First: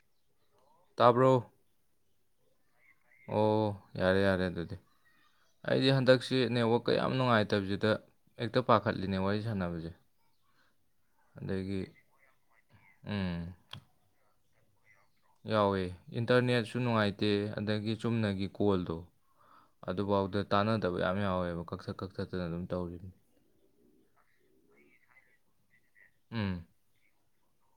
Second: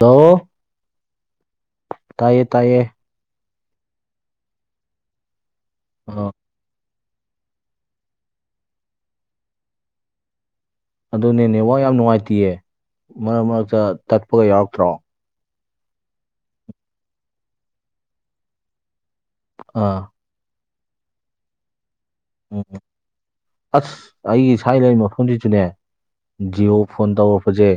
hello ꯇꯥꯕ꯭ꯔꯣ ꯇꯥꯏꯌꯦ ꯇꯥꯏꯌꯦ ꯑꯣ ꯌꯥꯔꯦ ꯌꯥꯔꯦ ꯑꯗꯨꯗꯤ ꯑꯩꯗꯤ ꯑꯥ ꯍꯟꯗꯛꯁꯤ ꯅꯦꯠꯋꯥꯛ ꯀꯌꯥꯝ ꯅꯨꯡꯉꯥꯏꯇꯕꯖꯤꯗ ꯍꯦꯛꯇ ꯄꯥꯈꯠꯂꯤꯅꯦ ꯋꯥꯔꯤ ꯁꯥꯟꯅꯕꯖꯦ ꯑꯗꯨꯅꯤꯅꯦ ꯅꯦꯠꯋꯥꯛ ꯌꯥꯝ ꯅꯨꯡꯉꯥꯏꯇꯤꯌꯦ ꯃꯔꯛ ꯎꯝ ꯃꯔꯛꯇ ꯇꯠꯄꯒ ꯌꯥꯎꯔꯛꯇ꯭ꯔꯣ ꯌꯥꯎꯋꯦ ꯏꯟꯇꯔꯅꯦꯠꯁꯨ ꯅꯨꯡꯉꯥꯏꯇꯦ ꯑꯗꯒꯤ ꯆꯨꯝꯅꯒꯤ ꯀꯣꯜꯗꯣ ꯑꯥ ꯑꯗꯨꯕꯥꯎꯗ ꯇꯥꯟꯅꯗꯕ ꯌꯥꯝ ꯌꯥꯎꯋꯦꯕ ꯀꯛꯊꯠ ꯀꯛ ꯎꯝ ꯑꯁ ꯑꯩꯒꯤ ꯁꯥꯏ ꯂꯩ ꯃꯐꯝꯖꯤꯖꯨꯅꯦ ꯎꯝ ꯖꯤꯑꯣ ꯐꯣꯟ ꯇꯧꯔꯛꯄꯖꯦ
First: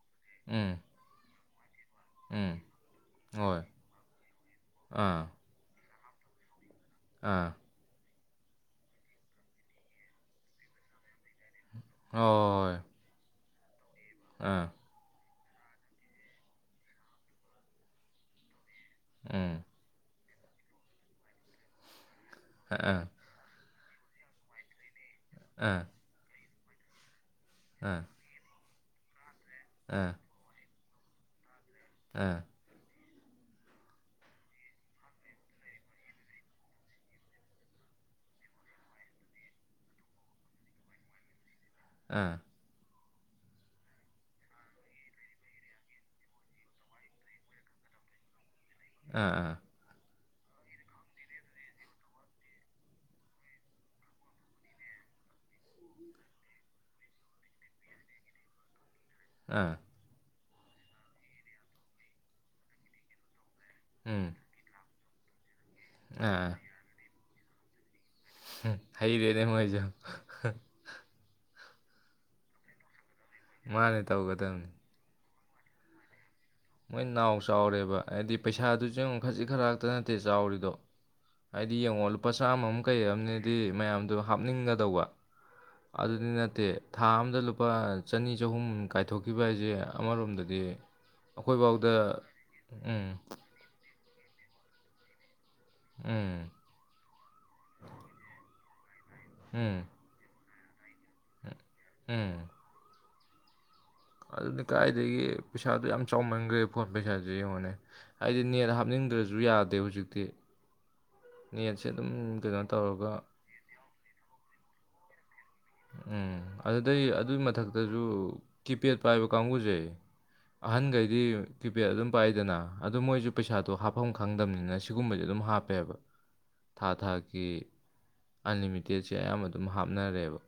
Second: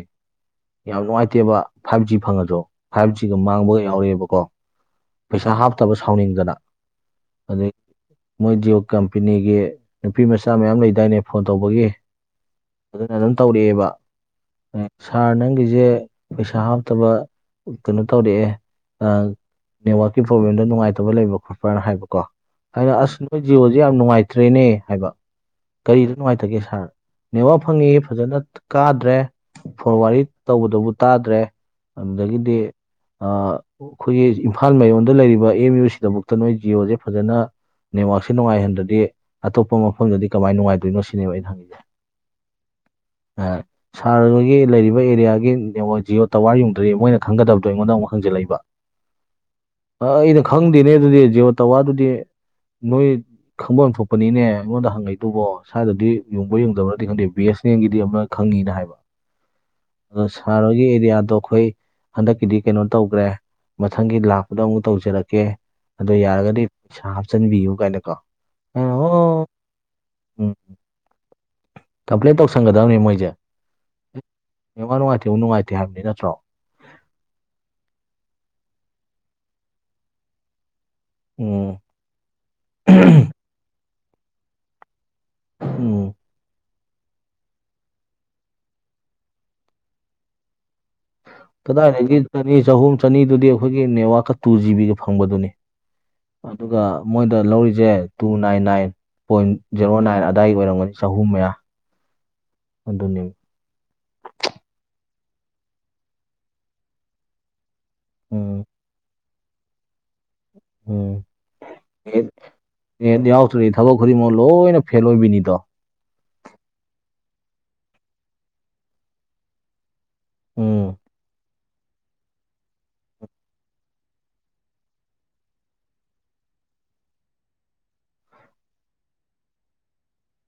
ꯎꯝ ꯌꯥꯝ ꯅꯨꯡꯉꯥꯏꯇꯦꯕ ꯐꯥꯏꯕ ꯖꯤ ꯎꯝ ꯐꯪꯉꯖꯨ ꯐꯥꯏꯕ ꯖꯤꯒ ꯍꯣꯏ ꯃꯥꯡꯕꯒ ꯌꯥꯎꯔꯛꯑꯦꯕꯀꯣ ꯑꯥ ꯄꯩꯁꯥ ꯍꯥꯞꯇꯕ ꯁꯥꯎꯅꯤꯡꯗꯅ ꯑꯥ ꯑꯗꯩ ꯃꯣꯏ ꯖꯤꯑꯣ ꯀꯝꯄꯦꯅꯤꯒꯤ ꯅꯨꯄꯤ ꯃꯆꯥ ꯃꯌꯥꯝ ꯂꯩꯗꯥꯏꯅꯦ ꯐꯣꯟ ꯇꯧꯕꯒꯤ ꯍꯣꯏ ꯑꯗꯨꯅ ꯑꯗꯨꯝ ꯇꯧꯔꯛꯑꯦꯕ ꯑꯥ ꯁꯥꯔ ꯅꯪꯒꯤꯖꯦ ꯄꯩꯁꯥ ꯍꯥꯞꯇꯕ ꯀꯩꯅꯣ ꯇꯧꯔꯛꯑꯦ ꯎꯝ ꯑ-ꯅꯦꯠꯋꯥꯔꯛꯀꯤ ꯄ꯭ꯔꯣꯕ꯭ꯂꯦꯝꯗ ꯅꯨꯡꯉꯥꯏꯇꯕ ꯂꯩꯕ ꯈꯣꯠꯄ꯭ꯔꯅ ꯍꯥꯏꯕꯀꯣ ꯑꯩꯅ ꯑꯥ ꯑꯁ ꯅꯣꯏ ꯖꯤꯑꯣꯖꯤ ꯖꯤ ꯌꯥꯝ ꯅꯨꯡꯉꯥꯏꯇ꯭ꯔꯦꯅꯦ ꯍꯥꯏꯕ ꯑꯥ ꯀꯔꯤꯗ ꯅꯨꯡꯉꯥꯏꯇꯒꯦ ꯁꯥꯔ ꯅꯦꯠꯋꯥꯔꯛ ꯐꯪꯉꯤ ꯑꯥ ꯐꯖꯅ ꯀꯥꯗ꯭ꯔꯦ ꯐꯣꯟ ꯑꯥ ꯋꯥꯔꯤ ꯇꯧꯕꯗꯕꯨ ꯇꯥꯗ꯭ꯔꯦ ꯑꯥ ꯑꯗꯒꯤꯗꯤ ꯑ ꯑꯩꯈꯣꯏꯒꯤ ꯏꯝꯐꯥꯜ ꯃꯌꯣꯟꯗ ꯂꯩꯔꯤꯕ ꯑꯦꯝ ꯌꯨ ꯁꯤꯗꯕꯨꯨꯛꯇ ꯅꯣꯏ ꯖꯤꯑꯣꯖꯦ ꯐꯖꯅ ꯅꯦꯠꯋꯥꯛꯁꯦ ꯁꯤ ꯅꯨꯡꯉꯥꯏꯍꯟꯗ꯭ꯔꯗꯤ ꯑꯇꯣꯞꯄ ꯃꯐꯝꯗꯗꯤ ꯀꯃꯥꯏꯅ ꯅꯨꯡꯉꯥꯏꯗꯣꯏꯅꯣ ꯁꯤꯅꯦꯕ ꯑꯩꯅ ꯍꯪꯉꯤꯖꯦ ꯑꯥ ꯑꯥ ꯁꯥꯔ ꯍꯣꯏꯒꯤ ꯂꯩꯔꯤꯕ ꯑꯦꯔꯤꯌꯥꯒꯤ ꯅꯦꯠꯋꯥꯔꯛ ꯖꯤꯑꯣ ꯇꯋꯥꯔ ꯌꯨꯡꯗ꯭ꯔꯥꯌꯦ ꯃꯣꯏꯅ ꯈꯪꯒꯗꯕꯗꯣ ꯑꯩꯉꯣꯟꯗ ꯑꯃꯨꯛ ꯍꯪꯖꯤꯜꯂꯛꯏꯕ ꯑꯥ ꯑꯥ ꯑ ꯑꯩꯅ ꯈꯪꯗꯦꯅꯦ ꯑꯗꯨꯗꯤ ꯖꯤꯑꯣ ꯇꯋꯥꯔꯗꯨꯗꯤ ꯅꯣꯏ ꯈꯪꯕ ꯑꯃ ꯊꯣꯛꯄꯅꯤꯅꯦ ꯑꯩꯉꯣꯟꯗ ꯍꯪꯉꯩꯇꯕꯣ ꯁ꯭ꯋꯥꯏꯗꯗꯤ ꯌꯨꯡꯕ ꯌꯨꯡꯗꯕꯅꯗꯤ ꯈꯪꯗꯦ ꯕꯤ ꯑꯦꯁ ꯑꯦꯝꯒꯤꯗꯤ ꯑꯃꯅ ꯈꯪꯉꯤꯅ ꯍꯥꯏꯕ ꯑꯥ ꯑꯗꯣ ꯁꯍꯔ ꯍꯣꯏꯒꯤ ꯑꯦꯔꯤꯌꯥꯗꯣ ꯑꯩꯈꯣꯏ ꯍꯟꯗꯛꯀꯤꯗꯤ ꯀꯩꯅꯣ ꯇꯧꯈ꯭ꯔꯦ ꯃꯊꯪꯒꯤ ꯎꯝ ꯂꯥ ꯑꯗꯨꯗ ꯑꯃꯨꯛ ꯇꯧꯖꯔꯛꯀꯦ ꯑꯗꯣ ꯑꯥ ꯌꯥꯔꯒꯗꯤ ꯄꯩꯁꯥ ꯍꯥꯞꯆꯤꯟꯕꯤꯌꯨ ꯀꯥꯏꯅꯀꯣ ꯑꯩꯅ ꯍꯩꯔꯦꯅꯦ ꯑꯣ ꯃꯣꯏꯁꯨ ꯎꯝ ꯀꯝꯄ꯭ꯂꯦꯟ ꯇꯧꯁꯟꯒꯗꯕꯅꯤ ꯃꯣꯏꯖꯦ ꯃꯥꯅꯦ ꯇꯧꯒꯗꯕꯅꯤ ꯅꯦꯠꯋꯥꯔꯛ ꯅꯨꯡꯉꯥꯏꯇꯦꯕꯨ ꯅꯨꯡꯉꯥꯏꯇꯦ ꯍꯥꯏꯕꯅꯤ ꯅꯠꯇ꯭ꯔꯣ ꯃꯣꯏ ꯅꯥꯎ ꯆꯥꯎꯔꯦꯕ ꯍꯥꯏꯗꯤ ꯄꯩꯁꯥꯗꯨꯖꯨ ꯌꯦꯡꯉꯨ ꯈꯖꯤꯛ ꯈꯔꯥꯛꯇ ꯅꯠꯇꯦ ꯆꯥꯎꯔꯤꯗꯣ ꯍꯥꯏꯗꯤ ꯎꯝ ꯌꯦꯡꯉꯣ ꯂꯨꯄꯥ ꯆꯥꯝꯃ ꯃ ꯀꯩ ꯑꯝꯅꯦꯗꯤ ꯃꯌꯥꯝꯗꯨ ꯍꯥꯞꯅꯤꯡꯒꯗꯧꯕ ꯎꯝ ꯑꯗꯨꯗꯤ ꯅꯠꯇꯦ ꯊꯥ ꯑꯃꯝꯗ ꯂꯨꯄꯥ ꯆꯅꯤ ꯆꯍꯨꯝ ꯀꯥꯏꯊꯣꯛꯈꯤꯕ ꯍꯥꯏꯖꯦ ꯑꯃꯔꯣꯝꯗꯗꯤ ꯑꯩꯈꯣꯏꯐꯥꯎꯗ ꯀꯗꯥꯏꯗꯒꯤ ꯆꯅꯤ ꯆꯍꯨꯝ ꯎꯝ ꯆꯅꯤꯗꯨꯗꯤ ꯑꯩꯈꯣꯏꯒꯤ ꯅꯦꯠꯋꯥꯛꯀ ꯇꯨ ꯖꯤꯕꯤꯒ ꯐꯪꯕꯗꯨꯅꯤ ꯎꯝ ꯑꯗꯨꯒ ꯃꯣꯏꯗ ꯂꯧꯔꯤꯁꯦ two nine nine point um zero nine ꯑꯗꯥꯏꯒꯤ ꯑꯣꯏꯔꯝꯒꯅꯤ ꯆꯍꯨꯝ ꯃꯌꯥ ꯎꯝ ꯑꯗꯨꯅꯤ ꯑꯗꯨꯅꯤ ꯀꯥꯏꯗꯒꯤ ꯄꯩꯁꯥꯗꯣ ꯌꯥꯝ ꯆꯥꯎꯃꯟꯈ꯭ꯔꯦ ꯐꯣꯟ ꯄꯩꯁꯥꯥꯁꯦ ꯌꯦꯡꯉꯣꯅꯦ ꯍꯥꯏꯗꯤ ꯎꯝ ꯅꯦꯠ ꯍꯥꯞꯅꯤꯡꯗ꯭ꯔꯁꯨ ꯌꯥꯗꯦ ꯍꯧꯖꯤꯛꯇꯤ ꯎꯝ ꯅꯦꯠꯁꯦ ꯑꯗꯨꯝ ꯀꯩꯅꯣ ꯇꯧꯔꯒ ꯔꯤ ꯊꯕ ꯈꯔꯤ ꯃꯣꯏ ꯂꯣꯏꯅ ꯐꯦꯜ ꯑꯣꯏꯅꯤ ꯇꯣ ꯎꯝ ꯑꯗꯨꯗꯩ ꯑꯗꯨꯏ ꯃꯊꯛꯇꯁꯨ ꯀꯤꯄꯦꯗ ꯄꯥꯏꯕ ꯀꯥꯡꯕꯨꯁꯦ ꯎꯝ ꯑꯍꯟꯈꯩꯗꯤ ꯀꯤꯄꯦꯗ ꯑꯗꯨꯝ ꯄꯥꯏꯗꯅ ꯑꯗꯨ ꯃꯣꯏꯁꯨ ꯄꯩꯁꯥꯗꯣ ꯍꯥꯞꯐꯝ ꯈꯪꯗꯝꯕꯅꯤꯅ ꯁꯤꯒꯨꯝꯕꯁꯦ ꯑꯗꯨꯝ ꯍꯥꯞꯄꯦꯕ ꯊꯥ ꯊꯥꯀꯤ ꯑꯟꯂꯤꯃꯤꯇꯦꯠꯁꯦ ꯑꯌꯥꯝꯕ ꯑꯗꯨꯝ ꯍꯥꯞꯅꯔꯦꯕ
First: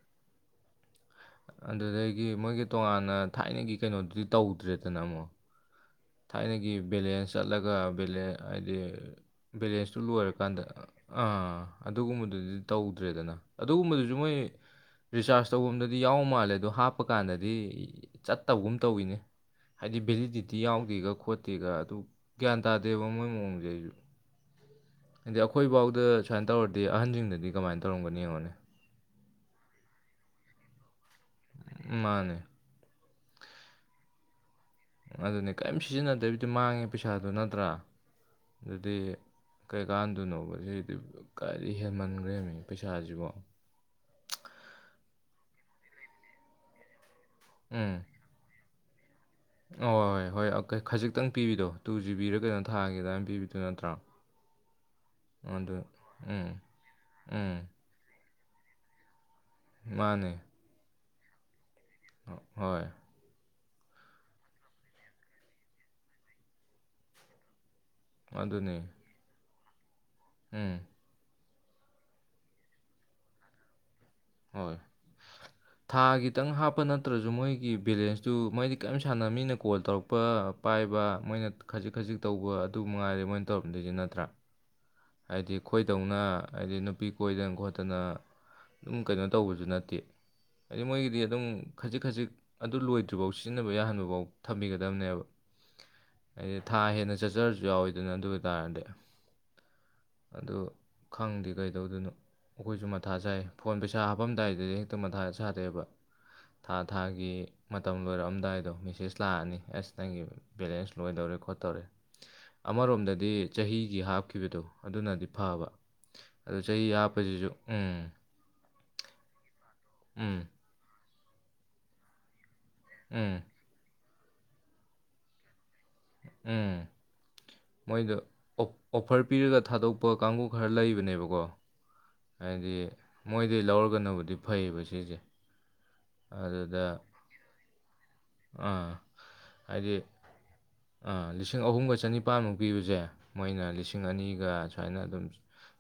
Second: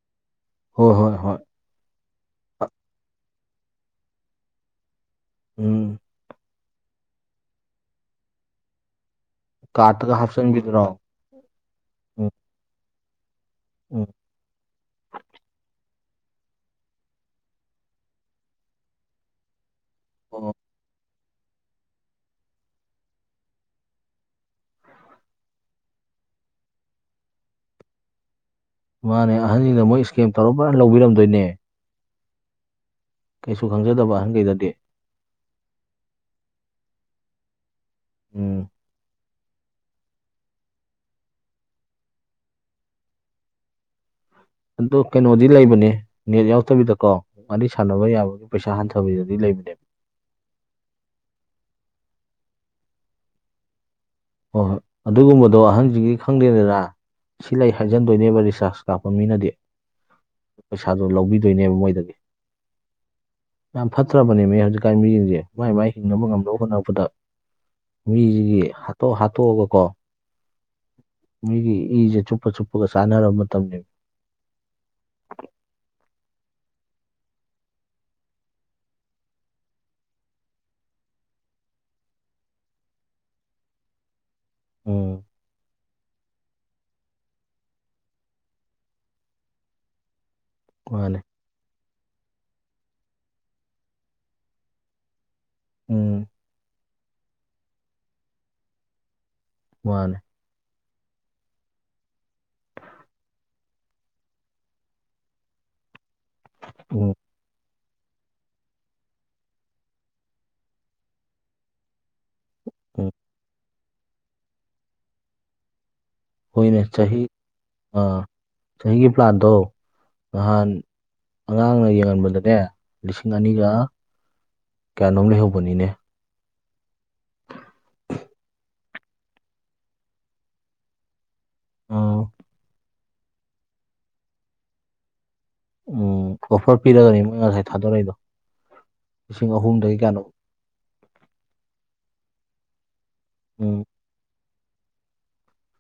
ꯍꯣꯏ ꯍꯣꯏ ꯍꯣꯏ ꯑꯗꯨꯗꯒꯤ ꯃꯣꯏꯒꯤ ꯑ ꯇꯣꯉꯥꯟꯅ ꯊꯥꯏꯅꯒꯤ ꯀꯩꯅꯣꯗꯨꯗꯤ ꯇꯧꯗ꯭ꯔꯦꯗꯅ ꯑꯃꯨꯛ ꯎꯝ ꯊꯥꯏꯅꯒꯤ ꯕꯦꯂꯦꯟꯁ ꯆꯠꯂꯒ ꯍꯥꯏꯗꯤ ꯕꯦꯂꯦꯟꯁꯇꯨ ꯀꯥꯔꯠꯇꯒ ꯂꯣꯏꯔꯀꯥꯟꯗ ꯍꯥꯞꯆꯤꯟꯕꯤꯗꯨꯔꯣ ꯑꯥ ꯎꯝ ꯑꯗꯨꯒꯨꯝꯕꯗꯨꯗꯤ ꯇꯧꯗ꯭ꯔꯦꯗꯅ ꯎꯝ ꯑꯗꯨꯒꯨꯝꯕꯗꯨꯁꯨ ꯃꯣꯏ ꯔꯤꯆꯥꯔꯖ ꯇꯧꯕꯐꯝ ꯑꯗ ꯑꯗꯨ ꯌꯥꯎ ꯃꯥꯜꯂꯦ ꯑꯗꯨꯗ ꯍꯥꯞꯄ ꯀꯥꯟꯗꯗꯤ ꯆꯠꯇꯕꯒꯨꯝ ꯇꯧꯋꯤꯅꯦ ꯍꯥꯏꯗꯤ ꯑꯣ ꯚꯦꯂꯤꯗꯤꯇꯤ ꯌꯥꯎ ꯒ ꯈꯣꯠꯇꯦꯒ ꯑꯗꯨ ꯒ꯭ꯌꯥꯟ ꯇꯥꯗꯦꯕ ꯃꯣꯏ ꯃꯑꯣꯡꯁꯦ ꯑꯩꯁꯨ ꯍꯥꯏꯗꯤ ꯑꯩꯈꯣꯏꯐꯥꯎꯗ ꯁꯨꯃꯥꯏꯅ ꯇꯧꯔꯗꯤ ꯑꯍꯟꯁꯤꯡꯗꯗꯤ ꯀꯃꯥꯏꯅ ꯇꯧꯔꯝꯒꯅꯤ ꯌꯦꯡꯉꯣꯅꯤ ꯃꯥꯅꯦ ꯑꯍꯟꯁꯤꯡꯅ ꯃꯣꯏ ꯏꯁꯀꯦꯝ ꯇꯧꯔꯄ꯭ꯔꯥꯅ ꯂꯧꯕꯤꯔꯝꯗꯣꯏꯅꯦ ꯃꯥꯅꯦ ꯀꯩꯁꯨ ꯈꯪꯖꯗꯕ ꯑꯍꯟꯒꯩꯗꯗꯤ ꯑꯗꯨꯅꯦ ꯀꯔꯤꯝ ꯁꯤꯖꯤꯟꯅꯗꯕꯤꯗꯨ ꯃꯥꯡꯉꯦ ꯄꯩꯁꯥꯗꯨꯣ ꯅꯠꯇ꯭ꯔꯥ ꯎꯝ ꯑꯗꯨꯗꯤ ꯀꯩꯀꯥꯟꯗꯣꯏꯅꯣꯕ ꯁꯤꯗꯤ ꯀꯥꯏꯗꯤ ꯍꯦꯟꯃꯟꯈ꯭ꯔꯦꯃꯤ ꯄꯩꯁꯥꯁꯤꯕꯣ ꯑꯗꯨꯗꯣ ꯀꯩꯅꯣꯗꯤ ꯂꯩꯕꯅꯦ ꯅꯦꯠ ꯌꯥꯎꯗꯕꯤꯗꯀꯣ ꯋꯥꯔꯤꯔꯤ ꯁꯥꯟꯅꯕ ꯌꯥꯕꯒꯤ ꯄꯩꯁꯥ ꯍꯟꯊꯕꯤꯗꯗꯤ ꯂꯩꯕꯅꯤ ꯍ ꯍꯣꯏ ꯍꯣꯏ ꯍꯣꯏ ꯈꯖꯤꯛꯇꯪ ꯄꯤꯕꯤꯗꯣ ꯇꯨ ꯖꯤꯕꯤꯔ ꯀꯩꯅꯣ ꯊꯥꯒꯦ ꯑꯗꯨꯃꯥꯏꯅ ꯄꯤꯕꯤꯗꯣ ꯅꯠꯇ꯭ꯔꯣ ꯍꯣꯏ ꯍꯣꯏ ꯑꯗꯨꯒꯨꯝꯕꯗꯣ ꯑꯗꯨ ꯑꯍꯪꯁꯤꯒꯤ ꯎꯝ ꯈꯪꯗꯦꯗꯔ ꯎꯝ ꯁꯤ ꯂꯩ ꯍꯥꯏꯖꯟꯗꯣꯏꯅꯦꯕ ꯔꯤꯆꯥꯔꯖ ꯀꯥꯞꯄ ꯃꯤꯅꯗꯤ ꯃꯥꯅꯦ ꯄꯩꯁꯥꯗꯨꯣ ꯂꯧꯕꯤꯗꯣꯏꯅꯦꯕ ꯃꯣꯏꯗꯒꯤ ꯍꯣꯏ ꯌꯥꯝ ꯐꯠꯇ꯭ꯔꯕꯅꯦ ꯃꯤ ꯍꯧꯖꯤꯛꯀꯥꯟ ꯃꯤꯁꯤꯡꯁꯦ ꯃꯥꯏ ꯃꯥꯏ ꯍꯤꯡꯅꯕ ꯉꯝꯅꯕ ꯍꯣꯠꯅꯅꯕꯗ ꯃꯤꯁꯤꯒꯤ ꯑꯗꯨꯅꯦ ꯍꯥꯠꯇꯣꯛ ꯍꯥꯠꯇꯣꯛꯑꯒꯀꯣ ꯎꯝ ꯃꯤꯒꯤ ꯏꯁꯦ ꯆꯨꯞꯄ ꯆꯨꯞꯄꯒ ꯆꯥꯟꯅꯔꯕ ꯃꯇꯝꯅꯤ ꯍꯣꯏ ꯊꯥ ꯈꯤꯇꯪ ꯍꯥꯞꯄ ꯅꯠꯇ꯭ꯔꯁꯨ ꯃꯣꯏꯒꯤ ꯕꯦꯂꯦꯟꯁꯇꯨ ꯃꯣꯏꯗꯤ ꯀꯔꯤꯝ ꯁꯥꯟꯅ ꯃꯤꯅ ꯀꯣꯜ ꯇꯧꯔꯛꯄ ꯄꯥꯏꯕ ꯃꯣꯏꯅ ꯈꯖꯤꯛ ꯈꯖꯤꯛ ꯇꯧꯕ ꯑꯗꯨ ꯃꯉꯥꯏꯔꯦ ꯃꯣꯏꯅ ꯇꯧꯔꯝꯗꯣꯏꯁꯤ ꯅꯠꯇ꯭ꯔꯥ ꯎꯝ ꯍꯥꯏꯗꯤ ꯈꯣꯏꯗꯧꯅ ꯍꯥꯏꯗꯤ ꯅꯨꯄꯤ ꯀꯣꯏꯗꯅ ꯈꯣꯠꯇꯅ ꯑꯗꯨꯝ ꯀꯩꯅꯣ ꯇꯧꯕꯁꯨ ꯅꯠꯇꯦ ꯍꯥꯏꯗꯤ ꯃꯥꯅꯦ ꯃꯣꯏꯒꯤꯗꯤ ꯑꯗꯨꯝ ꯈꯖꯤꯛ ꯈꯖꯤꯛ ꯑꯗꯨ ꯂꯣꯏꯗ꯭ꯔꯤꯐꯥꯎ ꯁꯤꯖꯤꯟꯅꯕ ꯌꯥꯍꯟꯕ ꯐꯥꯎ ꯊꯝꯕꯤꯒꯗꯕꯅꯦꯕ ꯎꯝ ꯍꯥꯏꯗꯤ ꯊꯥ ꯍꯦꯟꯅ ꯆꯠꯆꯔꯁꯨ ꯌꯥꯎꯋꯤꯗꯅ ꯑꯗꯨ ꯑꯣꯏꯇꯥꯥꯔꯗꯤ ꯃꯥꯅꯦ ꯑꯗꯨ ꯈꯪꯗꯦ ꯀꯩꯗꯧꯗꯣꯏꯅꯣ ꯑꯩꯈꯣꯏꯁꯨ ꯃꯊꯥ ꯁꯥꯏ ꯐꯣꯟ ꯄꯩꯁꯥ ꯍꯥꯞꯄꯝꯗꯥꯏꯗꯗꯤ ꯍꯦꯛꯇ ꯃꯊꯥ ꯁꯥꯥꯗꯦꯕ ꯊꯥ ꯎꯝ ꯊꯥꯒꯤ ꯃꯇꯝ ꯂꯣꯏꯔꯛꯑꯝꯗꯥꯏꯗꯣ ꯃꯦꯁꯦꯖ ꯂꯥꯛꯑꯅꯤ ꯑꯁ ꯅꯪꯒꯤ ꯕꯦꯂꯦꯟꯁ ꯂꯣꯏꯗꯧꯔꯦ ꯈꯣꯠꯇꯧꯔꯦ ꯎꯝ ꯑꯃꯔꯣꯝꯗꯗꯤ ꯆꯍꯤꯒꯤ ꯍꯥꯞꯈꯤꯕꯗꯣ ꯑꯗꯨꯅꯗꯤ ꯐꯕ ꯑꯗꯨ ꯆꯍꯤ ꯍꯥꯞꯄꯁꯤꯁꯨ ꯎꯝ ꯑꯥ ꯆꯍꯤꯒꯤ ꯄ꯭ꯂꯥꯟꯗꯣ ꯎꯝ ꯅꯍꯥꯟ ꯑꯉꯥꯡꯅ ꯌꯦꯡꯍꯟꯕꯗꯅꯦ ꯂꯤꯁꯤꯡ ꯎꯝ ꯑꯅꯤꯒ ꯀꯌꯥꯅꯣ ꯂꯩꯍꯧꯕꯅꯤꯅꯦ ꯎꯝ ꯃꯣꯏꯗ ꯑꯣꯐꯔ ꯄꯤꯔꯒ ꯊꯥꯗꯣꯛꯄ ꯀꯥꯡꯕꯨ ꯈꯔ ꯂꯩꯕꯅꯦꯕꯀꯣ ꯍꯥꯏꯗꯤ ꯃꯣꯏꯗꯒꯤ ꯂꯧꯔꯒꯅꯕꯨꯗꯤ ꯐꯩꯌꯦꯕ ꯁꯤꯁꯦ ꯎꯝ ꯑꯣꯐꯔ ꯑꯗꯨꯗ ꯄꯤꯔꯒꯅꯤ ꯃꯣꯏ ꯉꯁꯥꯏ ꯊꯥꯗꯣꯔꯛꯏꯗꯣ ꯑꯥ ꯂꯤꯁꯤꯡ ꯍꯥꯏꯗꯤ ꯑꯍꯨꯝꯗꯒꯤ ꯀꯌꯥꯅꯣ ꯥ ꯂꯤꯁꯤꯡ ꯑꯍꯨꯝꯒ ꯆꯅꯤꯄꯥꯥꯟꯃꯨꯛ ꯄꯤꯕꯁꯦ ꯃꯣꯏꯅ ꯎꯝ ꯂꯤꯁꯤꯡ ꯑꯅꯤꯒ ꯁꯨꯃꯥꯏꯅ ꯑꯗꯨꯝ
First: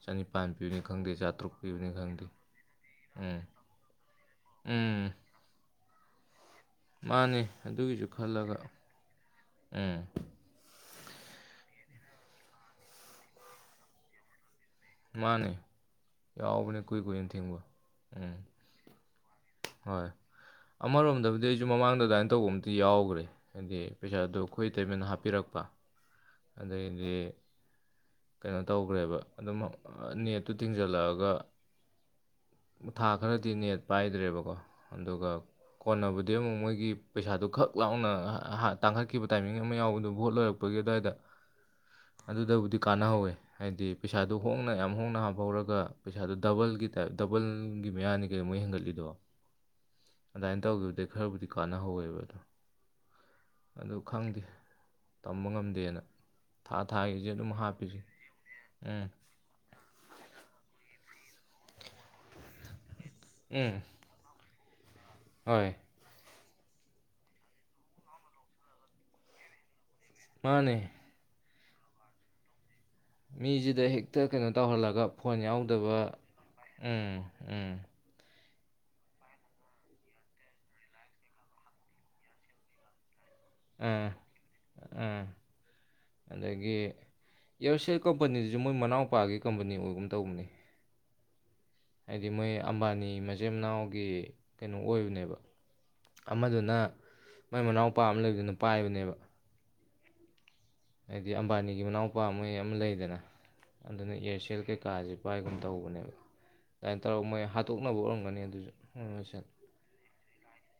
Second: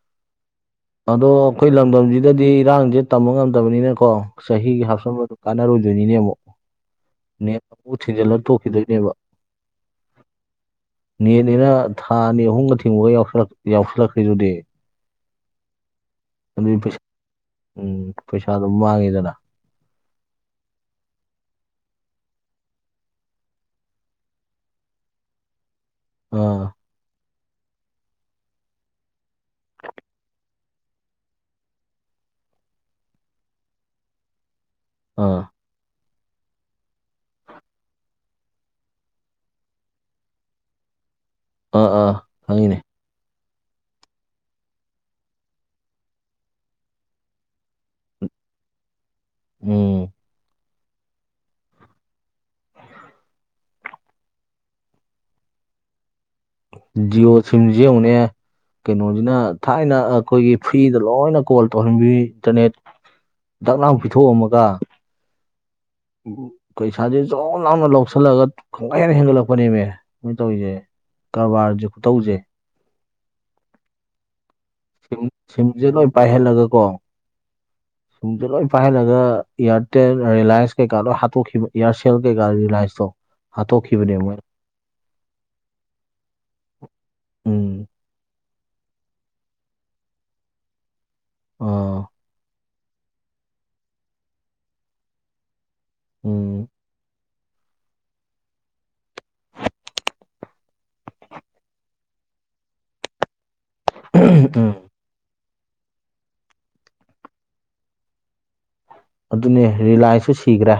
ꯆꯅꯤꯄꯥꯟ ꯄꯤꯅꯤ ꯈꯪ ꯑꯗꯣ ꯑꯩꯈꯣꯏ ꯂꯝꯗꯝꯁꯤꯗꯗꯤ ꯏꯔꯥꯡꯁꯦ ꯇꯝꯕ ꯎꯝ ꯉꯝꯗꯕꯅꯤꯅꯀꯣ ꯆꯍꯤꯒꯤ ꯎꯝ ꯍꯥꯞꯆꯟꯕꯗꯣ ꯀꯥꯟꯅꯔꯣꯏꯗꯣꯏꯅꯤꯅꯦ ꯑꯃꯨꯛ ꯃꯥꯅꯦ ꯅꯦꯠ ꯃꯨꯛ ꯑꯗꯨꯒꯤꯁꯨ ꯊꯤꯟꯖꯤꯜꯂꯒ ꯈꯜꯂꯒ ꯇꯣꯛꯈꯤꯗꯣꯏꯅꯦꯕ ꯎꯝ ꯅꯦꯠꯅꯤꯅ ꯊꯥ ꯑꯅꯤ ꯑꯍꯨꯝꯒ ꯊꯤꯡꯕꯒꯛꯌꯥꯎꯁꯜꯂꯛ ꯌꯥꯎꯁꯜꯂꯛꯔꯦꯗꯨꯗꯤ ꯃꯥꯅꯦ ꯌꯥꯎꯕꯅꯦ ꯀꯨꯏ ꯀꯨꯏꯅ ꯊꯦꯡꯕ ꯎꯝ ꯑꯗꯨꯝ ꯃꯥꯡꯉꯦꯗꯅ ꯍꯣꯏ ꯑꯃꯔꯣꯝꯗꯕꯨꯗꯤ ꯑꯩꯁꯨ ꯃꯃꯥꯡꯗ ꯑꯗꯨꯃꯥꯏꯅ ꯇꯧꯕ ꯑꯝꯇ ꯌꯥꯎꯈ꯭ꯔꯦ ꯍꯥꯏꯗꯤ ꯄꯩꯁꯥꯗꯨ ꯑꯩꯈꯣꯏ ꯏꯇꯩꯃꯅ ꯍꯥꯞꯄꯤꯔꯛꯄ ꯑꯥ ꯑꯗꯩꯗꯤ ꯀꯩꯅꯣ ꯇꯧꯈ꯭ꯔꯦꯕ ꯑꯗꯨꯝ ꯅꯦꯠꯇꯨ ꯊꯤꯡꯖꯜꯂꯛꯑꯒ ꯊꯥ ꯈꯔꯗꯤ ꯅꯦꯠ ꯄꯥꯏꯗ꯭ꯔꯦꯕꯀꯣ ꯑꯗꯨꯒ ꯑꯥ ꯀꯣꯟꯅꯕꯗꯤ ꯑꯃꯨꯛ ꯃꯣꯏꯒꯤ ꯄꯩꯁꯥꯗꯨ ꯈꯛ ꯂꯥꯎꯅ ꯇꯥꯡꯈꯠꯈꯤꯕ ꯇꯥꯏꯃꯤꯡ ꯑꯃ ꯌꯥꯎꯕꯗꯨ ꯚꯣꯠ ꯂꯣꯏꯔꯛꯄ ꯄꯒꯤ ꯑꯗꯨ꯭ꯋꯥꯏꯗ ꯑꯥ ꯑꯥ ꯑꯗꯨꯗꯕꯨꯗꯤ ꯈꯪꯉꯤꯅꯦ ꯀꯥꯟꯅꯍꯧꯋꯦ ꯍꯥꯏꯗꯤ ꯄꯩꯁꯥꯗꯨꯣ ꯍꯣꯡꯅ ꯌꯥꯝ ꯍꯣꯡꯅ ꯍꯥꯞꯄ ꯍꯧꯔꯒ ꯄꯩꯁꯥꯗꯨꯣ ꯗꯕꯜꯒꯤ ꯇꯥꯏꯞ ꯗꯕꯜꯒꯤ ꯃꯌꯥꯅꯤ ꯀꯩꯗꯣ ꯃꯣꯏ ꯍꯦꯟꯒꯠꯂꯤ ꯑꯗꯨꯗꯣ ꯎꯝ ꯑꯗꯨꯃꯥꯏꯅ ꯇꯧꯈꯤꯕꯗꯩ ꯈꯔꯕꯨꯗꯤ ꯀꯥꯟꯅꯍꯧꯋꯦꯕ ꯑꯗꯣ ꯑꯗꯨ ꯈꯪꯗꯦ ꯇꯝꯕ ꯉꯝꯗꯦꯅ ꯊꯥ ꯊꯥꯒꯤꯁꯦ ꯖꯤꯑꯣ ꯑꯗꯨꯝ ꯁꯤꯝꯁ ꯍꯥꯞꯄꯤꯁꯦ ꯌꯦꯡꯉꯨꯅꯦ ꯎꯝ ꯀꯩꯅꯣꯁꯤꯅ ꯊꯥꯏꯅ ꯑꯩꯈꯣꯏꯒꯤ ꯐ꯭ꯔꯤꯗ ꯂꯣꯏꯅ ꯀꯣꯜ ꯇꯧꯍꯟꯕꯤ ꯏꯟꯇꯔꯅꯦꯠ ꯎꯝ ꯗꯛ ꯂꯥꯡ ꯄꯤꯊꯣꯛꯑꯝꯃꯒ ꯍꯣꯏ ꯄꯩꯁꯥꯥꯁꯦ ꯆꯥꯎ ꯂꯥꯎꯅ ꯂꯧꯁꯜꯂꯒ ꯈꯪꯒ ꯍꯦꯟꯅ ꯍꯦꯟꯒꯠꯂꯛꯄꯅꯦꯃꯦ ꯃꯣꯏꯅ ꯇꯧꯔꯤꯁꯦ ꯃꯥꯅꯦ ꯀꯔꯕꯥꯔꯁꯦ ꯈꯨꯇꯧꯁꯦ ꯃꯤꯁꯤꯗ ꯍꯦꯛꯇ ꯀꯩꯅꯣ ꯇꯧꯍꯜꯂꯒ ꯁꯤꯝ ꯐꯣꯟ ꯁꯤꯝꯁꯦ ꯌꯥꯎꯗꯕ ꯂꯣꯏ ꯎꯝ ꯎꯝ ꯁꯤꯝꯗꫭ ꯂꯣꯏ ꯄꯥꯏꯍꯜꯂꯒ ꯏꯌꯥꯔꯇꯦꯜ ꯔꯤꯂꯥꯏꯟꯁ ꯀꯩꯀꯥ ꯂꯣꯏ ꯍꯥꯠꯇꯣꯛꯈꯤꯕ ꯏꯌꯥꯔꯁꯦꯜ ꯀꯩꯀꯥ ꯔꯤꯂꯥꯏꯟꯁꯇꯣ ꯑꯥ ꯍꯥꯠꯇꯣꯛꯈꯤꯕꯅꯦ ꯃꫭꯏ ꯎꯝ ꯑꯗꯒꯤ ꯏꯌꯥꯔꯁꯦꯜ ꯀꯝꯄꯅꯤꯗꯨꯁꯨ ꯃꯣꯏ ꯃꯅꯥꯎꯄꯥꯒꯤ ꯀꯝꯄꯅꯤ ꯑꯣꯏꯒꯨꯝ ꯇꯧꯕꯅꯤ ꯑꯥ ꯍꯥꯏꯗꯤ ꯃꯣꯏ ꯑꯝꯕꯥꯅꯤ ꯃꯆꯤꯟ ꯃꯅꯥꯎꯒꯤ ꯀꯩꯅꯣ ꯑꯣꯏꯕꯅꯦꯕ ꯎꯝ ꯑꯃꯗꯨꯅ ꯃꯣꯏ ꯃꯅꯥꯎꯄꯥ ꯑꯃ ꯂꯩꯕꯗꯨꯅ ꯄꯥꯏꯕꯅꯦꯕ ꯍꯥꯏꯗꯤ ꯑꯝꯕꯥꯅꯤꯒꯤ ꯃꯅꯥꯎꯄꯥ ꯃꫭꯏ ꯑꯃ ꯂꯩꯗꯅ ꯑꯗꯨꯅ ꯏꯌꯥꯔꯁꯦꯜ ꯎꯝ ꯀꯩꯀꯥꯁꯦ ꯄꯥꯏꯒꯨꯝ ꯇꯧꯕꯅꯦꯕ ꯑꯗꯨꯃꯥꯏꯅ ꯇꯧꯔꯒ ꯃꯣꯏ ꯍꯥꯠꯇꯣꯛꯅꯕ ꯎꯔꯝꯒꯅꯤ ꯑꯗꯨꯁꯨ ꯃꯣꯏ ꯑꯗꯨꯅꯦ ꯔꯤꯂꯥꯏꯟꯁꯁꯨ ꯁꯤꯈ꯭ꯔꯦ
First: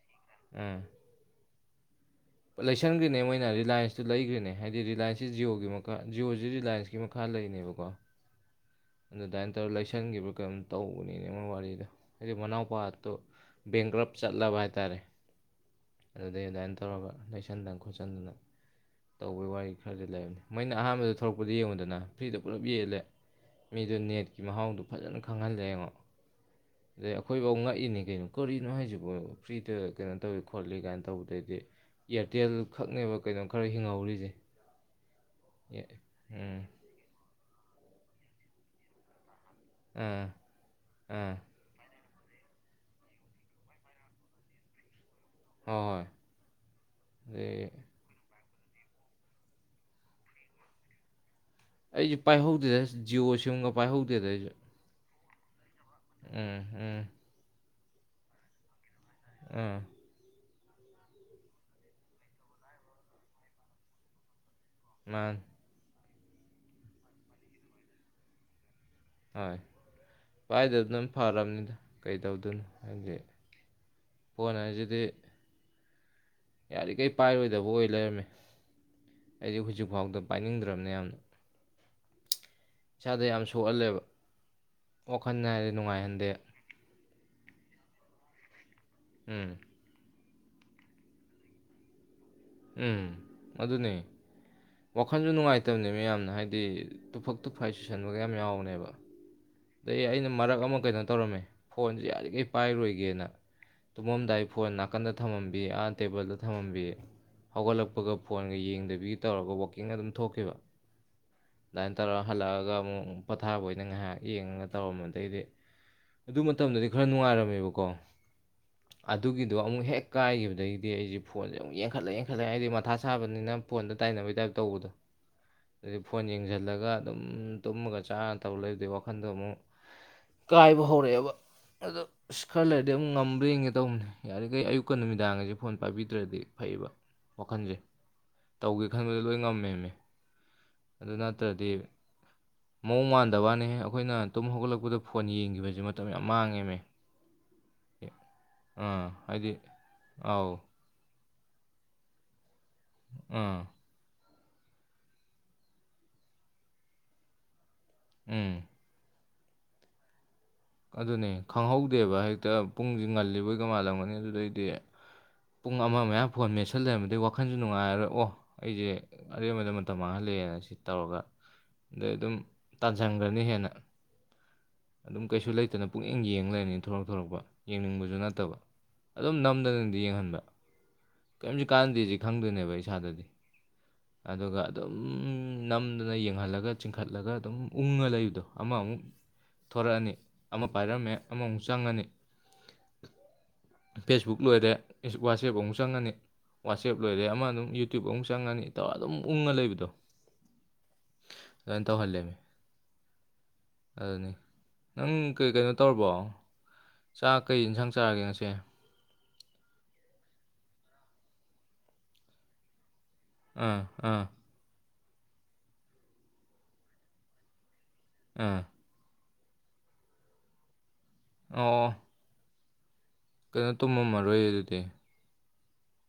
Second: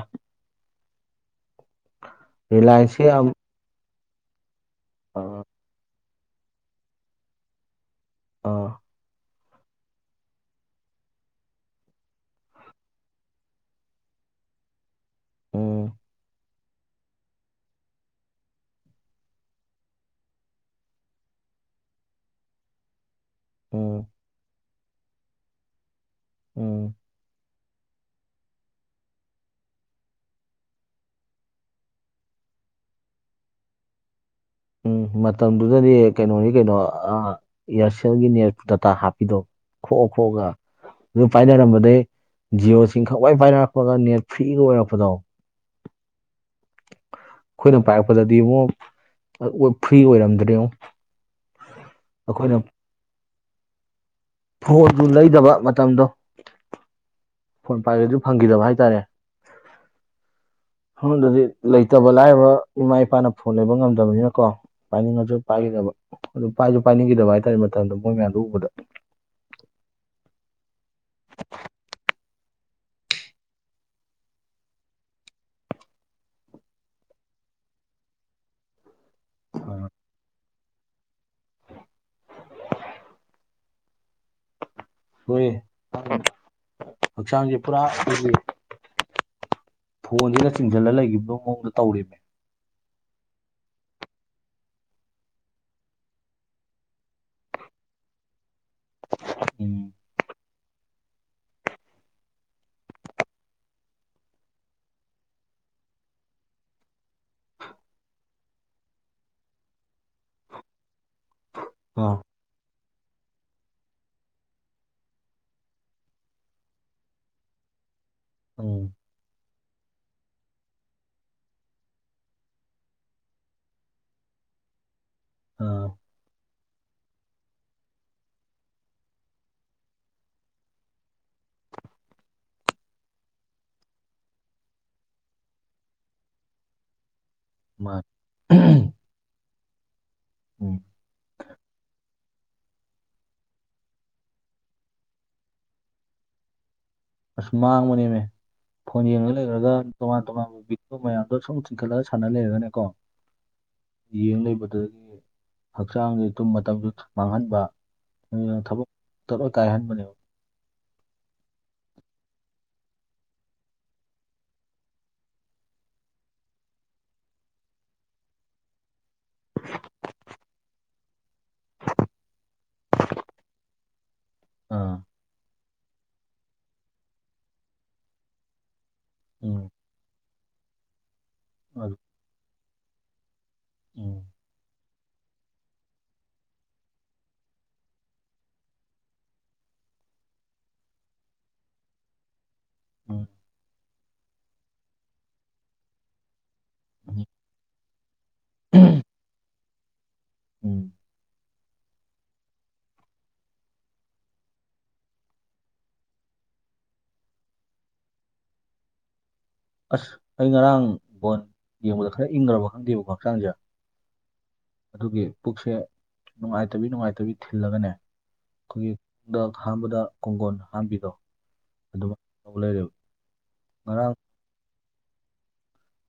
ꯑ ꯔꯤꯂꯥꯌꯟꯁꯁꯦ ꯂꯩꯁꯟꯈ꯭ꯔꯤꯅꯦ ꯌꯥꯝ ꯃꯣꯏꯅ ꯔꯤꯂꯥꯏꯟꯁꯇꯨ ꯂꯩꯈ꯭ꯔꯤꯅꯦ ꯍꯥꯏꯗꯤ ꯔꯤꯂꯥꯏꯟꯁꯁꯤ ꯑꯥ ꯖꯤꯌꯣꯒꯤ ꯃꯈꯥ ꯖꯤꯌꯑꯣꯁꯤ ꯔꯤꯂꯥꯏꯟꯁꯀꯤ ꯃꯈꯥ ꯂꯩꯅꯦꯕꯀꯣ ꯑꯥ ꯑꯗꯨꯃꯥꯏꯅ ꯇꯧꯔ ꯂꯩꯁꯟꯈꯤꯕ꯭ꯔꯥ ꯀꯩꯅꯝ ꯇꯧꯕꯅꯤꯅꯦ ꯃꫭꯏ ꯋꯥꯔꯤꯗꯣ ꯍꯥꯏꯗꯤ ꯃꯅꯥꯎꯄꯥꯇꯣ ꯕꯦꯡꯒ꯭ꯔꯞ ꯆꯠꯂꯕ ꯍꯥꯏꯇꯥꯔꯦ ꯎꯝ ꯑꯗꯨꯗꯩ ꯑꯗꯨꯃꯥꯏꯅ ꯇꯧꯔꯒ ꯂꯩꯁꯟꯗꯅ ꯈꯣꯠꯆꯟꯗꯅ ꯇꯧꯕꯩ ꯋꯥꯔꯤ ꯈꯔꯗꯤ ꯂꯩꯕꯅꯤ ꯃꯣꯏꯅ ꯑꯍꯥꯟꯕꯗ ꯊꯂꯛꯄꯗ ꯌꯦꯡꯉꯨꯗꯅ ꯐ꯭ꯔꯤꯗ ꯄꯨꯂꯞ ꯌꯦꯜꯂꯦ ꯃꯤꯗꯨ ꯎꯝ ꯅꯦꯠꯀꯤ ꯃꯍꯥꯎꯗꫭ ꯐꯖꯅ ꯈꯪꯍꯜꯂꯦ ꯌꯦꯡꯉꯣ ꯎꯝ ꯑꯗꯩ ꯑꯩꯈꯣꯏꯐꯧ ꯉꯛꯏꯅꯤ ꯀꯩꯅꯣ ꯀꯣꯂꯤꯅꯣ ꯍꯥꯏꯁꯤꯕꯨ ꯐ꯭ꯔꯤꯗ ꯀꯩꯅꯣ ꯇꯧꯏꯤ ꯈꯣꯠꯂꯤ ꯀꯥꯏꯅ ꯇꯧꯕꯗꯩꯗꯤ ꯏꯌꯥꯔꯇꯦꯜ ꯈꯛꯅꯦꯕ ꯀꯩꯅꯣꯝ ꯈꯔ ꯍꯤꯡꯍꯧꯔꯤꯁꯦ ꯎꯝ ꯃꯇꯝꯗꯨꯗꯗꯤ ꯀꯩꯅꯣꯅꯤ ꯎꯝ ꯀꯩꯅꯣ ꯏꯌꯥꯔꯁꯦꯜꯒꯤ ꯅꯦꯠ ꯗꯥꯇꯥ ꯍꯥꯞꯄꯤꯗꯣ ꯈꯣꯑ ꯑꯥ ꯈꯣꯑꯒ ꯑꯗꯨ ꯑꯥ ꯄꯥꯏꯅꯔꯝꯕꯗꯑꯩ ꯖꯤꯑꯣꯁꯤꯡ ꯈꯋꯥꯏ ꯄꯥꯏꯅꯔꯛꯄꯒ ꯅꯦꯠ ꯐ꯭ꯔꯤꯒ ꯑꯣꯏꯔꯛꯄꯗꯣ ꯍꯣꯏ ꯍꯣꯏ ꯑꯗꯩ ꯑꯩꯈꯣꯏꯅ ꯄꯥꯏꯔꯛꯄꯗꯗꯤ ꯑꯃꯨꯛ ꯐ꯭ꯔꯤ ꯑꯣꯏꯔꯝꯗ꯭ꯔꯦꯉꯛ ꯑꯩꯁꯦ ꯄꯥꯏꯍꯧꯗꯦꯗ ꯖꯤꯑꯣ ꯁꯤꯝꯒ ꯄꯥꯏꯍꯧꯗꯦꯗ ꯑꯩꯁꯨ ꯐꯣꯟꯗꯨ ꯂꯩꯗꯕ ꯃꯇꯝꯗꯣ ꯎꯝ ꯎꯝ ꯐꯣꯟ ꯄꯥꯏꯈꯦꯗꯨ ꯐꯪꯈꯤꯗꯕ ꯍꯥꯏꯇꯥꯔꯦ ꯎꯝ ꯍꯪꯗꯗꯤ ꯂꯩꯇꯕ ꯂꯥꯏꯔꯕ ꯏꯃꯥ ꯏꯄꯥꯅ ꯐꯣꯟ ꯂꯩꯕ ꯉꯝꯗꯕꯅꯤꯅꯀꯣ ꯄꯥꯏꯅꯤꯡꯉꯁꯨ ꯃꯥꯅꯤ ꯄꯥꯏꯈꯤꯗꯕ ꯑꯗꯨ ꯄꯥꯏꯁꯨ ꯄꯥꯏꯅꯤꯡꯈꯤꯗꯕ ꯍꯥꯏꯇꯥꯔꯦ ꯃꯇꯝꯗ ꯃꯣꯏ ꯃꯌꯥꯝꯗꯨ ꯎꯕꯗ ꯍꯣꯏ ꯄꯥꯏꯗꯅꯝ ꯐꯔꯕꯅꯤꯗ ꯀꯩꯗꯧꯗꯣꯏꯅꯣ ꯍꯥꯏꯗꯤ ꯐꯣꯟ ꯍꯥꯏꯁꯤꯗꯤ ꯌꯥꯔꯤꯈꫭꯏ ꯄꯥꯏꯔꯣꯏꯗꯕ ꯑꯣꯏ ꯂꯩꯔꯝꯃꯤ ꯑꯩꯗꯤ ꯍꯧꯖꯤꯛꯐꯥꯎꯗ ꯄꯥꯏꯅꯤꯡꯗ꯭ꯔꯕꯅꯤ ꯌꯥꯝꯅ ꯏꯁꯥꯗ ꯌꯥꯝ ꯁꯣꯛꯍꯜꯂꯦꯕ ꯋꯥꯈꯜ ꯍꯣꯏ ꯍꯥꯏꯗꯤ ꯅꯨꯡꯉꯥꯏꯍꯟꯗꯦ ꯍꯛꯆꯥꯡꯁꯦ ꯄꯨꯔꯥ ꯎꯝ ꯐꯣꯟꯁꯤꯗ ꯆꯤꯡꯁꯤꯜꯂ ꯂꯩꯈꯤꯕꯗꯨ ꯃꯑꯣꯡꯗ ꯇꯧꯔꯦꯅꯦ ꯎꯝ ꯑꯗꯨꯅꯤ ꯋꯥꯈꯟꯁꯨ ꯅꯨꯡꯉꯥꯏꯇꯕꯅꯦ ꯃꯦ ꯌꯥꯝꯅ ꯍꯥꯏꯗꯤ ꯇꯨꯐꯛ ꯇꯨꯐꯥꯏꯁꯨ ꯁꯟꯕꯒ ꯌꯥꯝ ꯌꯥꯎꯕꯅꯦꯕ ꯎꯝ ꯑꯗꯩ ꯑꯩꯅ ꯃꯔꯛ ꯑꯃ ꯀꯩꯅꯣ ꯇꯧꯔꯝꯃꯦ ꯐꯣꯟꯁꯦ ꯌꯥꯔꯤꯈꯩ ꯄꯥꯏꯔꯣꯏꯒꯦꯅ ꯇꯨꯝꯃꯝꯗꯥꯏ ꯐꯣꯟ ꯅꯥꯀꯟꯗ ꯊꯝꯃꯝꯕꯤ ꯑꯥ ꯇꯦꯕꯜꯗ ꯊꯝꯃꯝꯕꯤ ꯍꯧꯒꯠꯂꯛꯄꯒ ꯐꯣꯟꯒ ꯌꯦꯡꯗꯕꯤꯒ ꯇꯧꯔꯒ ꯋꯥꯛꯀꯤꯡ ꯑꯗꯨꯝ ꯊꯣꯛꯈꯤꯕ ꯑꯗꯨꯃꯥꯏꯅ ꯑꯥ ꯇꯧꯔ ꯍꯜꯂꯛꯑꯒ ꯑꯃꯨꯛ ꯄꯣꯊꯥꯕ ꯑꯣꯏꯅ ꯉꯥꯏꯍꯥꯛ ꯌꯦꯡꯉꯒ ꯇꯧꯔꯝꯕꯗꯩꯗꯤ ꯑꯗꯨ ꯃꯇꯝꯗꯗꯤ ꯈꯔ ꯅꯨꯡꯉꯥꯏꯔꯝꯃꯦꯕꯀꯣ ꯎꯝ ꯑꯗꯨꯒꯤꯗꯣ ꯑꯃꯨꯛ ꯍꯦꯛ ꯀꯥꯏꯈꯤꯕꯗꯒꯤꯗꯤ ꯑꯩꯁꯦ ꯐꯣꯟꯁꯦ ꯑꯃꯨꯛ ꯌꯦꯡꯈꯠꯂꯛꯑꯦ ꯈꯜꯂꯦ ꯑꯩꯗꯤ ꯃꯊꯥ ꯁꯥꯕꯅꯤꯅ ꯐꯣꯟꯗ ꯇꯥꯏꯅꯕꯒꯤ ꯇꯥꯏꯞ ꯇꯧꯕꯗꯣ ꯑꯥ ꯑꯗꯨꯩ ꯐꯣꯟ ꯌꯦꯡꯁꯤꯜꯂꯒ ꯑꯗꯨꯝ ꯇꯨꯝꯃꯒ ꯆꯥꯔ ꯇꯧꯔ ꯂꯩꯕꯩ ꯋꯥꯈꯟꯗꯣ ꯑꯃꯨꯛ ꯀꯥꯏꯕ ꯍꯧꯔꯛꯑꯦꯕ ꯑꯗꯣ ꯑꯁ ꯈꯔ ꯂꯩꯔꯗꯤ ꯉꯝꯕ꯭ꯔꯔꯤꯡꯒꯦ ꯇꯧꯕꯅꯦ ꯌꯥꯔꯤꯈꯩ ꯑꯌꯨꯛꯀ ꯅꯨꯃꯤꯗꯥꯡꯁꯦ ꯐꯣꯟ ꯄꯥꯏꯕꯤꯗ꯭ꯔꯗꯤ ꯐꯩꯕ ꯋꯥꯈꯟꯁꯦ ꯃꯥꯅꯤ ꯇꯧꯒꯦ ꯈꯟꯕꯗ ꯂꯣꯏ ꯉꯝꯃꯦꯅꯦ ꯎꯝ ꯑꯗꯨ ꯅꯠꯇ꯭ꯔꯗꯤ ꯃꯑꯣꯡ ꯃꯥꯟꯗꯕꯅꯦꯍ ꯑꯩꯈꯣꯏꯅ ꯇꯨꯝ ꯍꯧꯒꯠꯂꯛꯄꯗ ꯐꯣꯟ ꯌꯦꯡꯈꯤꯕꯁꯦ ꯃꯇꯝ ꯌꯥꯝ ꯃꯥꯡꯉꯦꯃꯦ ꯑꯁ ꯃꯥꯡꯕꯅꯦꯅꯦ ꯐꯣꯟ ꯑꯥ ꯌꯦꯡꯉꯒ ꯍꯥꯏꯗꯤ ꯂꯩꯈꯔꯒ ꯇꯣꯉꯥꯟ ꯑꯥꯎ ꯇꯣꯉꯥꯟꯕ ꯚꯤ ꯑ ꯃꯌꯥꯝꯗꯣ ꯁꯨꯝ ꯊꯤꯟꯈꯠꯂꯒ ꯁꯥꯟꯅ ꯂꯩꯔꯒꯅꯦꯀꯣ ꯑꯥ ꯌꯦꯡ ꯂꯩꯕꯗꯨꯗꯒꯤ ꯍꯛꯆꯥꯡꯁꯦ ꯇꯨꯝ ꯃꯇꯝꯁꯨ ꯃꯥꯡꯍꯟꯕ ꯎꯝ ꯊꯕꯛ ꯇꯔ ꯀꯥꯏꯍꯟꯕꯅꯦꯕ ꯑꯗꯨꯅꯦ ꯈꯪꯍꯧꯗꯦꯕ ꯍꯦꯛꯇ ꯄꯨꯡꯁꯤ ꯉꯜꯂꯤꯕꯩꯒ ꯃꯥꯜꯂꯝꯒꯅꯤ ꯑꯗꯨꯗꯩꯗꯤ ꯄꯨꯡ ꯑꯃ ꯃꯌꯥꯝ ꯐꯣꯟ ꯃꯦꯠꯁꯜ ꯂꯩꯔꯝꯝꯕꯗꯤ ꯋꯥꯈꯟꯁꯨ ꯅꯨꯡꯉꯥꯏꯔꯔꯣꯏ ꯑꯣ ꯑꯩꯁꯦ ꯑꯔꯦꯝꯕꯗ ꯃꯇꯝ ꯃꯥꯡꯍꯜꯂꯛꯑꯦꯅ ꯁꯤ ꯇꯧꯔꯒ ꯑꯗꯩ ꯑꯗꯨꯝ ꯇꯥꯟꯁꯤꯟꯈ꯭ꯔꯅꯤ ꯍꯦꯟꯅ ꯑꯥ ꯑꯗꯨꯝ ꯀꯩꯁꯨ ꯂꯩꯇꯅ ꯄꯨꯛꯅꯤꯡ ꯌꯦꯡꯂꯡ ꯂꯩꯅꯤ ꯊꯣꯔꯛ ꯊꯣꯔꯛꯄ ꯌꯦꯡꯅꯤꯡꯕꯁꯨ ꯅꯠꯇꯕ ꯑꯗꯨꯝ ꯎꯝ ꯅꯝꯗꯅ ꯌꯦꯡꯍꯟꯕ ꯀꯔꯤꯝꯁꯨ ꯑꯗꯨ ꯀꯥꯟꯅꯗꯦꯁꯤ ꯈꯪꯗꯣꯏꯅꯦꯕ ꯏꯁꯥꯗꯗꯤ ꯎꯝ ꯑꯗꯨꯒ ꯑꯗꯨꯝ ꯅꯝꯗꯨꯅ ꯌꯦꯡꯍꯜꯂꯒ ꯆꯤꯡꯈꯠꯂꯒ ꯑꯗꯨꯝ ꯎꯡꯉ ꯂꯩꯕꯗꯣ ꯑꯃꯃꯨꯛ ꯊꯣꯔꯛꯑꯅꯤ ꯑꯃ ꯄꯥꯏꯔꯝꯃꯦ ꯑꯃꯃꯨꯛ ꯆꯪꯉꯅꯤ ꯎꯝ ꯐꯦꯁꯕꯨꯛ ꯂꯣꯏꯔꯦ ꯋꯥꯆꯦꯞ ꯑꯃꯨꯛ ꯆꯪꯉꯅꯤ ꯋꯥꯆꯦꯞ ꯎꯝ ꯂꯣꯏꯔꯦ ꯑꯃ ꯑꯗꯨꯝ ꯌꯨꯇꯌꯨꯕ ꯑꯃꯨꯛ ꯆꯪ ꯆꯪꯉꯅꯤ ꯇꯣ ꯑꯗꯨꯝ ꯎꯪꯉ ꯂꯩꯕꯗꯣ ꯎꯝ ꯑꯗꯨꯃꯥꯏꯅ ꯇꯧꯍꯜꯂꯦꯃꯤ ꯑꯗꯨꯅꯤ ꯅꯪ ꯀꯩ ꯀꯩꯅꯣ ꯇꯧꯔꯕꯣ ꯆꯥꯛ ꯀꯩ ꯌꯦꯟꯁꯥꯡ ꯆꯥꯔꯒꯦ ꯉꯁꯤ ꯑꯁ ꯑꯩ ꯉꯔꯥꯡ ꯕꯣꯟ ꯌꯦꯡꯕꯗ ꯈꯔ ꯏꯪꯈꯕ ꯈꯪꯗꯦꯕꯀꯣ ꯍꯛꯆꯥꯡꯁꯦ ꯑꯥ ꯑꯥ ꯑꯗꯨꯒꯤ ꯄꯨꯛꯁꯦ ꯅꯨꯡꯉꯥꯏꯇꯕꯤ ꯅꯨꯡꯉꯥꯏꯇꯕꯤ ꯊꯤꯜꯂꯒꯅꯦ ꯑꯝ ꯑꯩꯈꯣꯏꯒꯤꯗꯛ ꯑꯍꯥꯟꯕꯗ ꯀꯣꯡꯒꯣꯟ ꯍꯥꯝꯕꯤꯗꯣ ꯑꯣ ꯗꯨꯃꯥꯏꯟ ꯇꯧ ꯂꯩꯔꯦꯕ ꯀꯩꯅꯣ ꯉꯔꯥꯡ ꯇꯨꯝꯃꯝꯃꯔꯣꯏ ꯑꯗꯨꯗꯤ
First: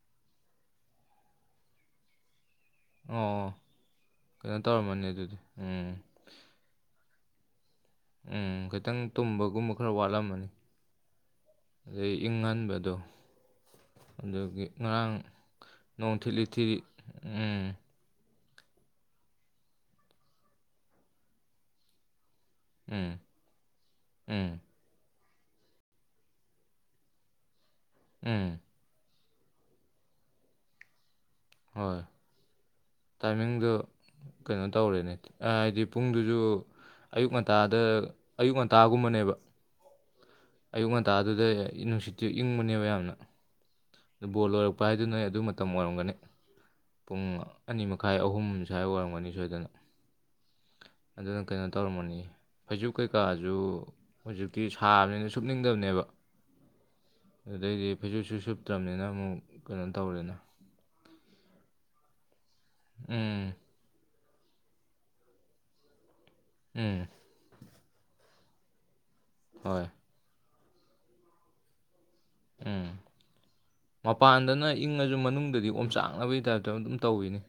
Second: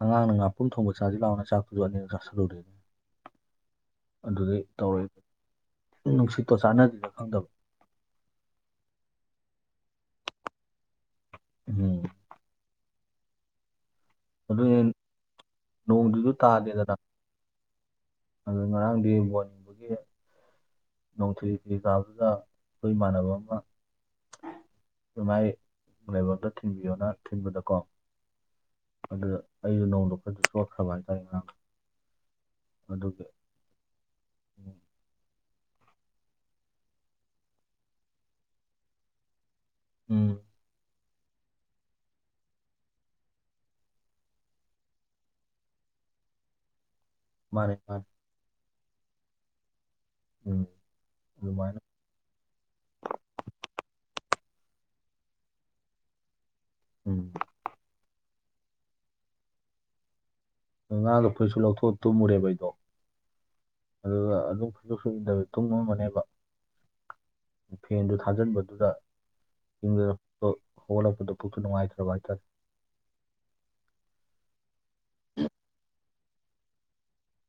ꯑꯉꯥꯡꯅ ꯉꯥꯄꯨꯝ ꯊꯣꯡꯕ ꯆꯥꯁꯤ ꯂꯥꯛꯅ ꯆꯥꯛꯇꯨꯁꯨ ꯑꯅꯤꯔ ꯆꯥꯥꯁꯜꯂꯨꯨꯔꯦꯅꯦ ꯑꯣ ꯑꯣ ꯀꯩꯅꯣ ꯇꯧꯔꯝꯃꯅꯤ ꯑꯗꯨꯗꯤ ꯎꯝ ꯇꯣ ꯆꯥꯟꯅꯗꯅ ꯈꯪꯗꯕ ꯎꯝ ꯈꯤꯇꯪ ꯇꯨꯝꯕꯒꯨꯝꯕ ꯈꯔ ꯋꯥꯠꯂꯝꯃꯅꯤ ꯎꯝ ꯑꯗꯩ ꯏꯪꯍꯟꯕꯗꯣ ꯑꯗꯨꯒꯤ ꯑꯗꯨꯅꯦ ꯉꯔꯥꯡ ꯅꯣꯡ ꯅꯣꯡꯗꯨꯁꯨ ꯊꯤꯂꯤ ꯊꯤꯗꯤ ꯇꯥꯗꯦꯗꯅ ꯎꯝ ꯑꯗꯨ ꯉꯔꯥꯡꯗꯤ ꯋꯥꯣꯅꯤꯡꯕꯒꯤ ꯅꯣꯡꯊꯤ ꯐꯤ ꯀꯥꯗꯨꯗ ꯈꯣꯏ ꯎꯝ ꯏꯃꯥꯟꯅꯕ ꯑꯃ ꯎꯝ ꯗꯨꯃꯥꯏ ꯂꯩꯕꯛꯗ ꯊꯤꯟꯕꯤꯌꯣꯅ ꯊꯤꯟꯕꯗꯀꯣ ꯎꯝ ꯑꯗꯨꯗ ꯑꯩꯁꯨ ꯅꯣꯡꯗ ꯈꯔꯗ ꯁꯣꯈ꯭ꯔꯕ ꯍꯥꯏꯇꯥꯔꯦ ꯉꯔꯥꯡ ꯍꯣꯏ ꯑꯗꯨꯗ ꯃꯃꯤꯡꯗꯣ ꯀꯩꯅꯣ ꯇꯧꯔꯦꯅꯦ ꯍꯥꯏꯗꯤ ꯄꯨꯡꯗꯨꯁꯨ ꯑꯌꯨꯛ ꯉꯟꯇꯥꯗ ꯑꯌꯨꯛ ꯉꯟꯇꯥꯒꯨꯝꯕꯅꯦꯕ ꯎꯝ ꯑꯌꯨꯛ ꯉꯟꯇꯥꯗꯨꯗ ꯌꯅꯤꯚꯔꯁꯤꯇꯤ ꯏꯪꯕꯅꯦꯕ ꯌꯥꯝꯅ ꯑꯗꯨ ꯕꯣꯜ ꯂꯣꯏꯔꯛꯄ ꯍꯥꯏꯗꯨ ꯅꯣꯏ ꯑꯗꯨ ꯃꯇꯝ ꯑꯣꯏꯔꯝꯒꯅꯤ ꯄꯨꯡ ꯃꯥꯅꯦ ꯑꯅꯤ ꯃꯥꯅꯦ ꯃꯈꯥꯏ ꯑꯍꯨꯝ ꯁ꯭ꯋꯥꯏ ꯑꯣꯏꯔꯝꯒꯅꯤ ꯁꯣꯏꯗꯅ ꯎꯝ ꯑꯗꯨꯅ ꯀꯩꯅꯣ ꯑꯗꯨꯃꯥꯏꯅ ꯇꯧꯔꯝꯃꯅꯤ ꯐꯩꯖꯨ ꯀꯩꯀꯥꯁꯨ ꯍꯧꯖꯤꯛꯇꯤ ꯁꯥꯕꯅꯤꯅ ꯁꯨꯞꯅꯤꯡꯗꯕꯅꯦꯕ ꯎꯝ ꯑꯗꯨꯗꯩꯗꯤ ꯐꯩꯖꯨꯞꯁꯨ ꯁꯨꯞꯇ꯭ꯔꯕꯅꯤꯅ ꯑꯃꯨꯛ ꯀꯩꯅꯣ ꯇꯧꯔꯦꯅ ꯉꯔꯥꯡꯗꯣ ꯐꯩꯖꯨꯞꯁꯨ ꯂꯧꯊꯣꯛꯑ ꯇꯨꯝꯃꯨꯔꯦꯕ ꯑꯩꯗꯣ ꯎꯝ ꯑꯗꯨꯒ ꯑꯗꯨꯝ ꯐꯁꯨꯁꯨ ꯏꯟꯗ ꯇꯨꯝꯝ ꯑꯃꯅꯦꯕ ꯎꯝ ꯐꯦꯟꯗꯨ ꯊꯥꯖꯤꯟꯕꯗꯨꯗ ꯍꯣꯏ ꯌꯦꯤꯡꯖꯔ ꯍꯣꯕ ꯄꯨꯅꯅꯨꯡꯉꯥꯏꯔ ꯑꯣꯏꯔꯦ ꯎꯝ ꯃꯄꯥꯟꯗꯅ ꯏꯪꯉꯁꯨ ꯃꯅꯨꯡꯗꯗꯤ ꯑꯣꯝꯆꯥꯛꯅꯕꯒꯤ ꯇꯥꯏꯞꯇ ꯑꯗꯨꯝ ꯇꯧꯋꯅꯤ